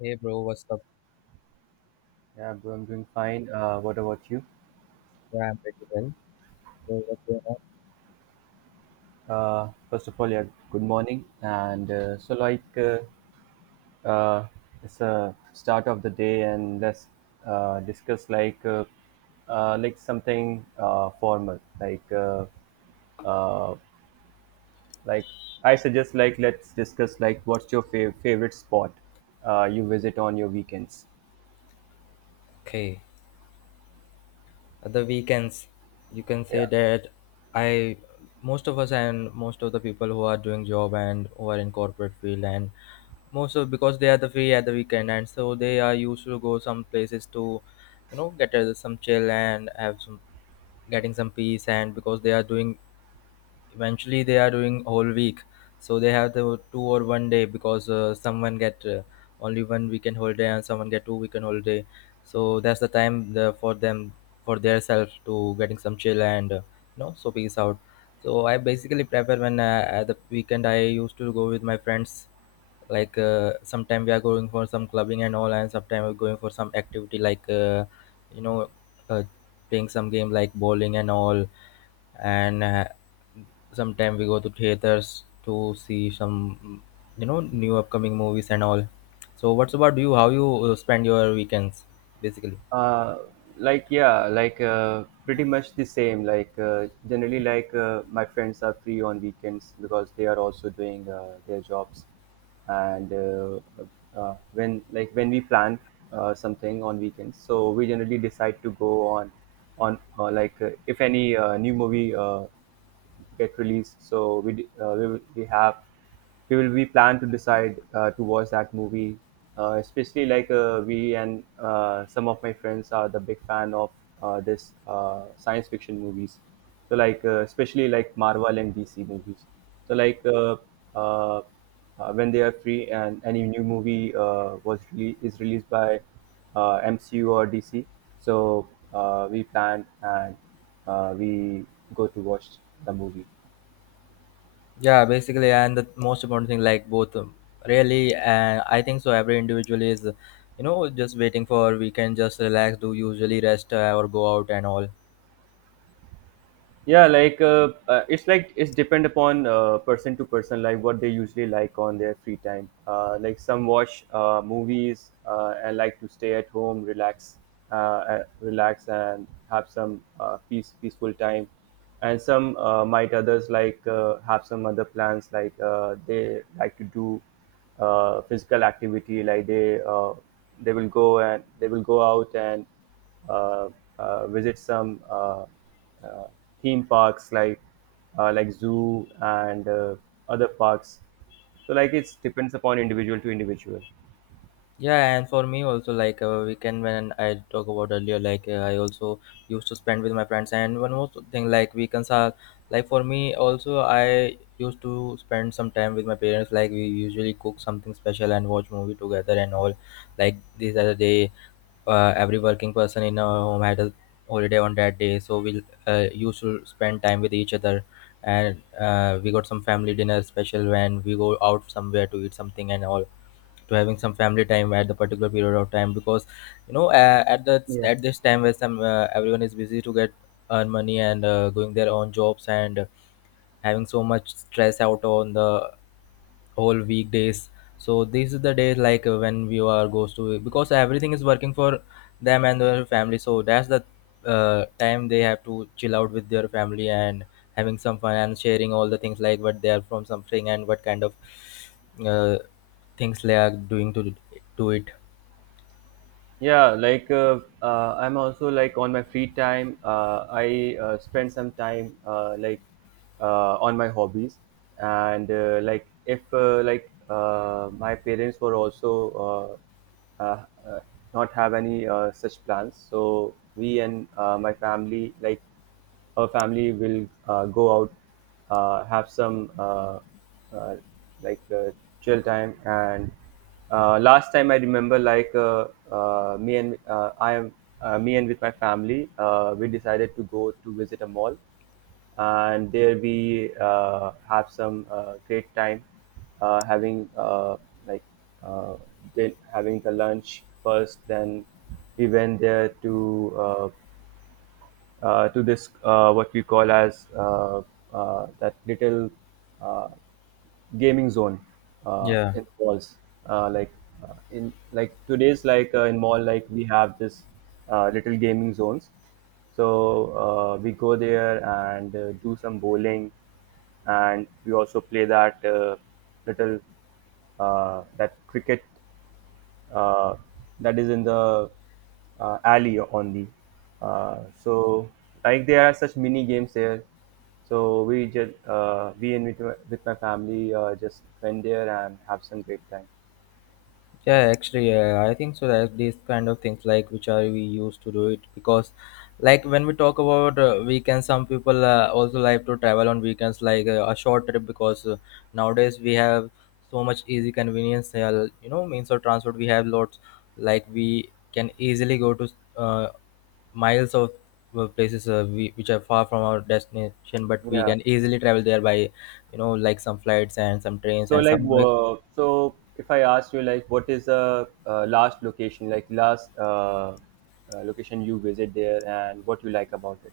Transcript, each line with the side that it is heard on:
left: Hey bro, what's up?
right: Yeah, bro, I'm doing fine. What about you?
left: Yeah, I'm pretty well. So what's going on?
right: First of all, yeah, good morning. And so, like, uh, it's a start of the day, and let's discuss like something formal. Uh, like I suggest like let's discuss like what's your favorite spot you visit on your weekends.
left: Okay, at the weekends, you can
right: Yeah.
left: say that I, most of us and most of the people who are doing job and who are in corporate field and most of because they are the free at the weekend and so they are used to go some places to, you know, get some chill and have some getting some peace and because they are doing eventually they are doing whole week so they have the two or one day because someone get only one weekend holiday and someone get two weekend holiday so that's the time the, for them for their self to getting some chill and you know so peace out so I basically prefer when at the weekend I used to go with my friends like sometime we are going for some clubbing and all and sometime we're going for some activity like you know uh, playing some game like bowling and all and sometime we go to theaters to see some you know new upcoming movies and all so what's about you how you spend your weekends basically.
right: uh like, yeah, like pretty much the same, like generally, like my friends are free on weekends because they are also doing their jobs, and when, like, when we plan something on weekends, so we generally decide to go on like if any new movie get released. So we plan to decide to watch that movie. Especially, like we, and some of my friends are the big fan of this science fiction movies. So, like especially like Marvel and DC movies. So like uh, when they are free and any new movie was is released by MCU or DC. So we planned, and we go to watch the movie.
left: Yeah, basically, and the most important thing, like both, really, and I think so. Every individual is, you know, just waiting for we can just relax, do usually rest or go out and all.
right: Yeah, like it's depend upon person to person, like what they usually like on their free time. Like, some watch movies and like to stay at home, relax and have some peace, peaceful time. And some might, others like have some other plans, like they like to do physical activity, like they will go out and uh, visit some uh, theme parks, like zoo and other parks, so like it depends upon individual to individual.
left: Yeah, and for me also, like weekend when I talk about earlier, like I also used to spend with my friends. And one more thing, like weekends are like for me also, I used to spend some time with my parents. Like we usually cook something special and watch movie together and all. Like these are the day every working person in our home had a holiday on that day so we used to spend time with each other and we got some family dinner special when we go out somewhere to eat something and all to having some family time at the particular period of time because you know at the
right: Yeah.
left: at this time where some everyone is busy to get earn money and going their own jobs and having so much stress out on the whole weekdays so these are the days like when we are goes to because everything is working for them and their family so that's the time they have to chill out with their family and having some fun and sharing all the things like what they are from something and what kind of uh, things they are doing to it
right: Yeah, like I'm also, like, on my free time, I spend some time, like on my hobbies, and like if like my parents were also uh, uh, uh, not have any such plans, so we and my family like our family will go out, have some uh, like chill time. And last time I remember, like me and with my family, we decided to go to visit a mall, and there we have some great time having like uh, did having the lunch first. Then we went there uh, to this, what we call as that little uh, gaming zone
left: yeah.
right: in the malls. Like in, like, today's, like in mall, like we have this little gaming zones. So we go there and do some bowling, and we also play that little that cricket uh, that is in the alley on the so like there are such mini games there, so we just we and with my family just went there and have some great time.
left: Yeah, actually, yeah, I think so. That these kind of things, like which are we used to do it because, like when we talk about weekends, some people also like to travel on weekends, like a short trip because nowadays we have so much easy convenience. You know, means of transport we have lots. Like we can easily go to uh, miles of places we, which are far from our destination, but we
right: Yeah.
left: can easily travel there by, you know, like some flights and some trains
right: So
left: and
right: like
left: some
right: so if I ask you, like, what is the last location, like last location you visit there and what you like about it?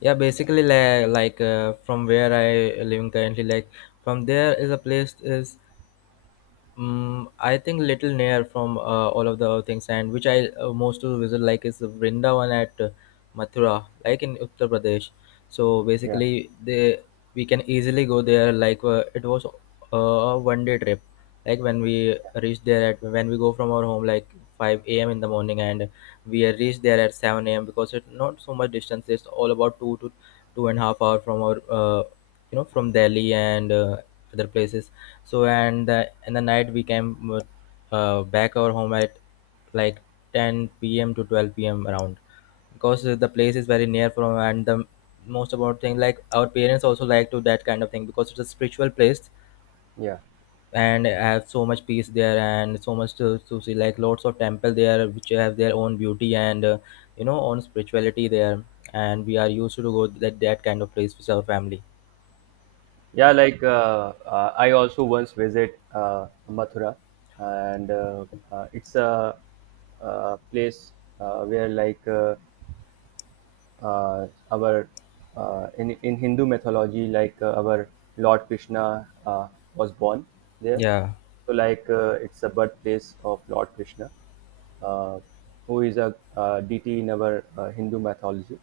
left: yeah basically like from where I living currently like from there is a place is I think little near from all of the things and which I most to visit like is vrindavan at mathura like in uttar pradesh so
right: Yeah,
left: basically they we can easily go there like it was uh, a 1 day trip like when we reach there at when we go from our home like 5 a.m. in the morning and we reach there at 7 a.m. because it's not so much distance it's all about 2 to 2.5 hours from our you know from Delhi and other places. So and the in the night we came back our home at like 10 p.m. to 12 p.m. around because the place is very near from and the most about thing like our parents also like to that kind of thing because it's a spiritual place
right: yeah.
left: and have so much peace there and so much to see like lots of temple there which have their own beauty and you know own spirituality there and we are used to go that that kind of place with our family
right: Yeah, like I also once visit Mathura, and it's a, place where, like our in Hindu mythology, like our Lord Krishna was born there.
left: yeah.
right: So, like it's a birthplace of Lord Krishna, uh, who is a deity in our Hindu mythology.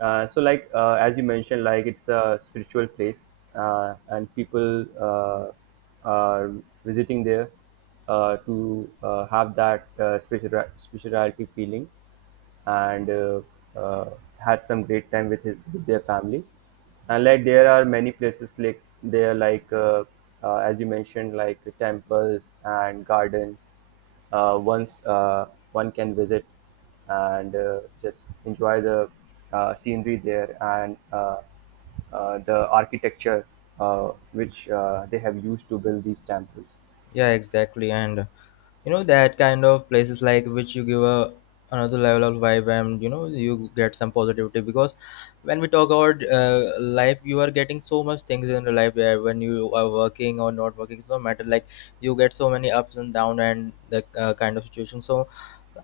right: So, like as you mentioned, like it's a spiritual place, and people are visiting there to have that spirituality feeling, and uh, had some great time with with their family. And, like, there are many places like there, like as you mentioned, like temples and gardens. Once one can visit and just enjoy the scenery there and the architecture which they have used to build these temples.
left: Yeah, exactly. And you know that kind of places like which you give a another level of vibe, and you know you get some positivity because when we talk about life, you are getting so much things in your life where when you are working or not working, it's no matter. Like you get so many ups and down and the kind of situation. So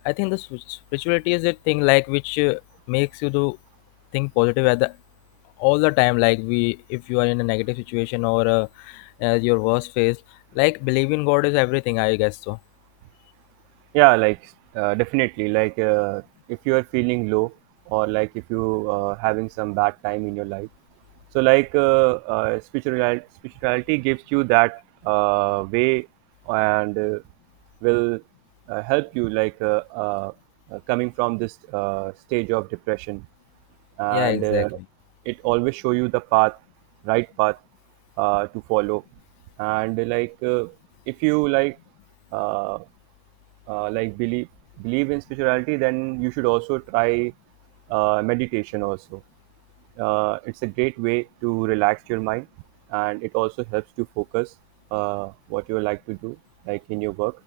left: I think the spirituality is a thing like which makes you do think positive at the all the time. Like we, if you are in a negative situation or your worst phase, like believe in God is everything. I guess so.
right: Yeah, like definitely, like if you are feeling low or like if you having some bad time in your life, so like spirituality gives you that way, and will help you like coming from this stage of depression,
left: Yeah,
right: and
left: exactly.
right: it always show you the path, right path, to follow, and like if you uh, like believe in spirituality, then you should also try meditation also. It's a great way to relax your mind, and it also helps to focus what you like to do, like in your work.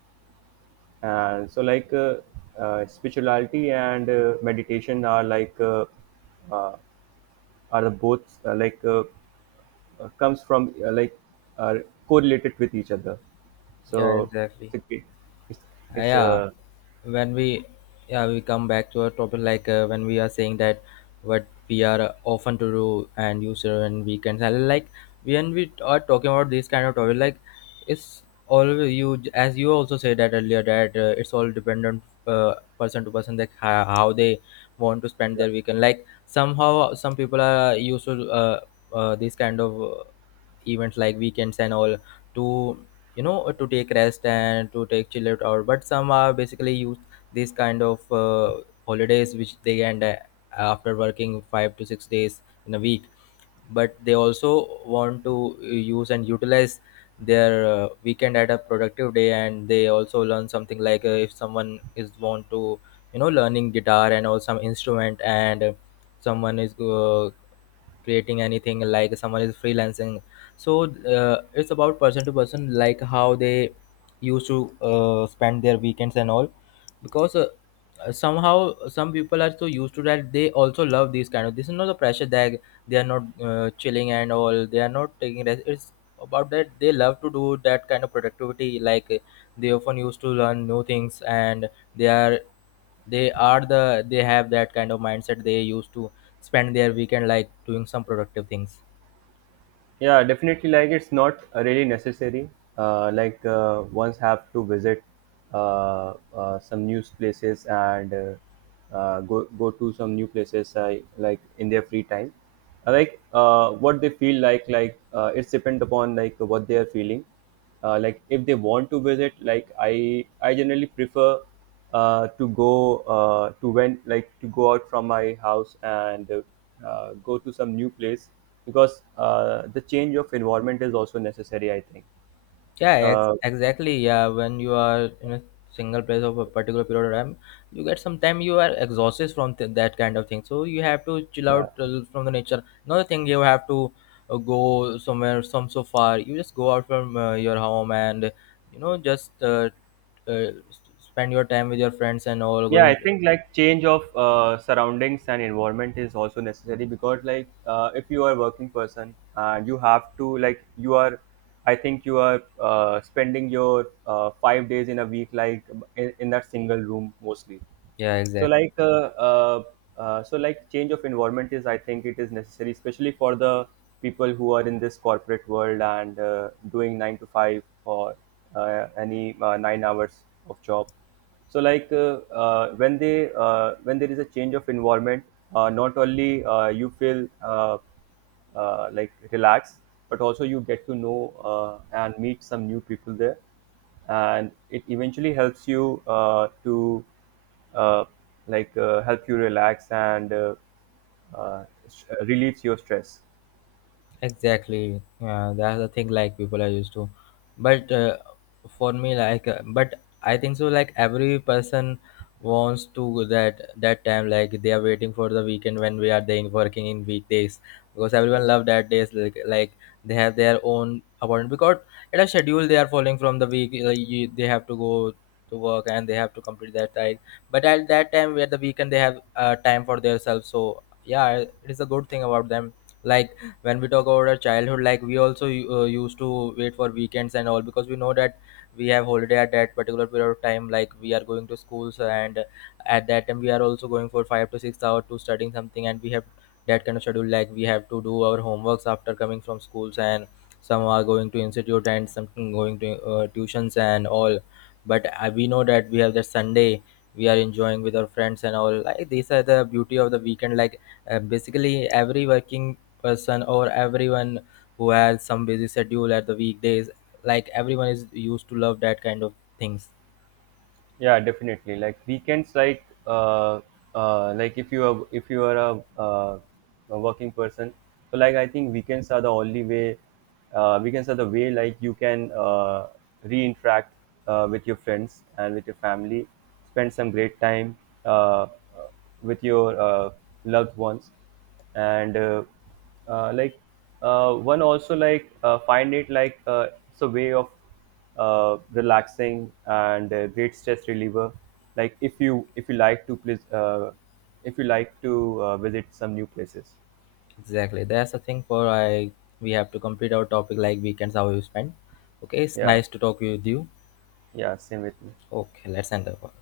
right: And so, like spirituality and meditation are uh, are the both comes from like are correlated with each other,
left: Yeah,
right: so it's
left: exactly.
right: a great, it's, it's
left: Yeah, when we yeah we come back to our topic like when we are saying that what we are often to do and user and weekends and like when we are talking about this kind of topic like it's always you as you also said that earlier that it's all dependent person to person like how they want to spend their weekend like somehow some people are used to this kind of events like weekends and all to you know to take rest and to take chill out hour. But some are basically use these kind of holidays which they end after working 5 to 6 days in a week but they also want to use and utilize their weekend at a productive day and they also learn something like if someone is want to you know learning guitar and or some instrument and someone is creating anything like someone is freelancing so it's about person to person like how they used to spend their weekends and all because somehow some people are so used to that they also love these kind of this is not the pressure that they are not chilling and all they are not taking rest it's about that they love to do that kind of productivity like they often used to learn new things and they are they are the they have that kind of mindset they used to spend their weekend like doing some productive things.
right: Yeah, definitely. Like, it's not really necessary. Like ones have to visit some new places and go to some new places, I like, in their free time. Like what they feel like. Like it's depend upon like what they are feeling, like if they want to visit, like I generally prefer to go to when like to go out from my house and go to some new place, because the change of environment is also necessary, I think.
left: Yeah,
right: uh,
left: exactly. Yeah, when you are in a single place of a particular period of time, you get some time you are exhausted from that kind of thing. So you have to chill
right: yeah.
left: out from the nature. Another thing, you have to go somewhere some so far. You just go out from your home and you know just spend your time with your friends and all
right: Yeah,
left: going.
right: I think, like, change of surroundings and environment is also necessary, because like if you are a working person, you have to, like, you are, I think you are spending your 5 days in a week, like in that single room mostly.
left: Yeah,
right: So
left: exactly.
right: like change of environment is, I think, it is necessary, especially for the people who are in this corporate world and doing 9 to 5, or any 9 hours of job. So like when there is a change of environment, not only you feel uh, like relaxed, but also you get to know, uh, and meet some new people there, and it eventually helps you, to uh, like help you relax, and relieves your stress.
left: Exactly. Yeah, that's the thing. Like people are used to, but for me, like, but I think so. Like every person wants to that that time. Like they are waiting for the weekend when we are then working in weekdays because everyone
right: Yes.
left: love that days. Like they have their own appointment because it a schedule they are following from the week. Like you, they have to go to work and they have to complete that time. But at that time, where the weekend they have time for themselves. So yeah, it is a good thing about them. Like when we talk about our childhood like we also used to wait for weekends and all because we know that we have holiday at that particular period of time like we are going to schools and at that time we are also going for 5 to 6 hours to studying something and we have that kind of schedule like we have to do our homeworks after coming from schools and some are going to institute and something going to tuitions and all but we know that we have the sunday we are enjoying with our friends and all like these are the beauty of the weekend like basically every working person or everyone who has some busy schedule at the weekdays like everyone is used to love that kind of things
right: Yeah, definitely. Like, weekends, like if you are a working person, so like, I think, weekends are the way, like you can re-interact with your friends and with your family, spend some great time uh, uh, with your loved ones, and like one also, like find it, like it's a way of relaxing and a great stress reliever. Like if you like to please, if you like to visit some new places.
left: exactly that's the thing for I we have to complete our topic like weekends how you spend okay it's
right: Yeah,
left: nice to talk with you
right: yeah, same with me.
left: okay let's end the call.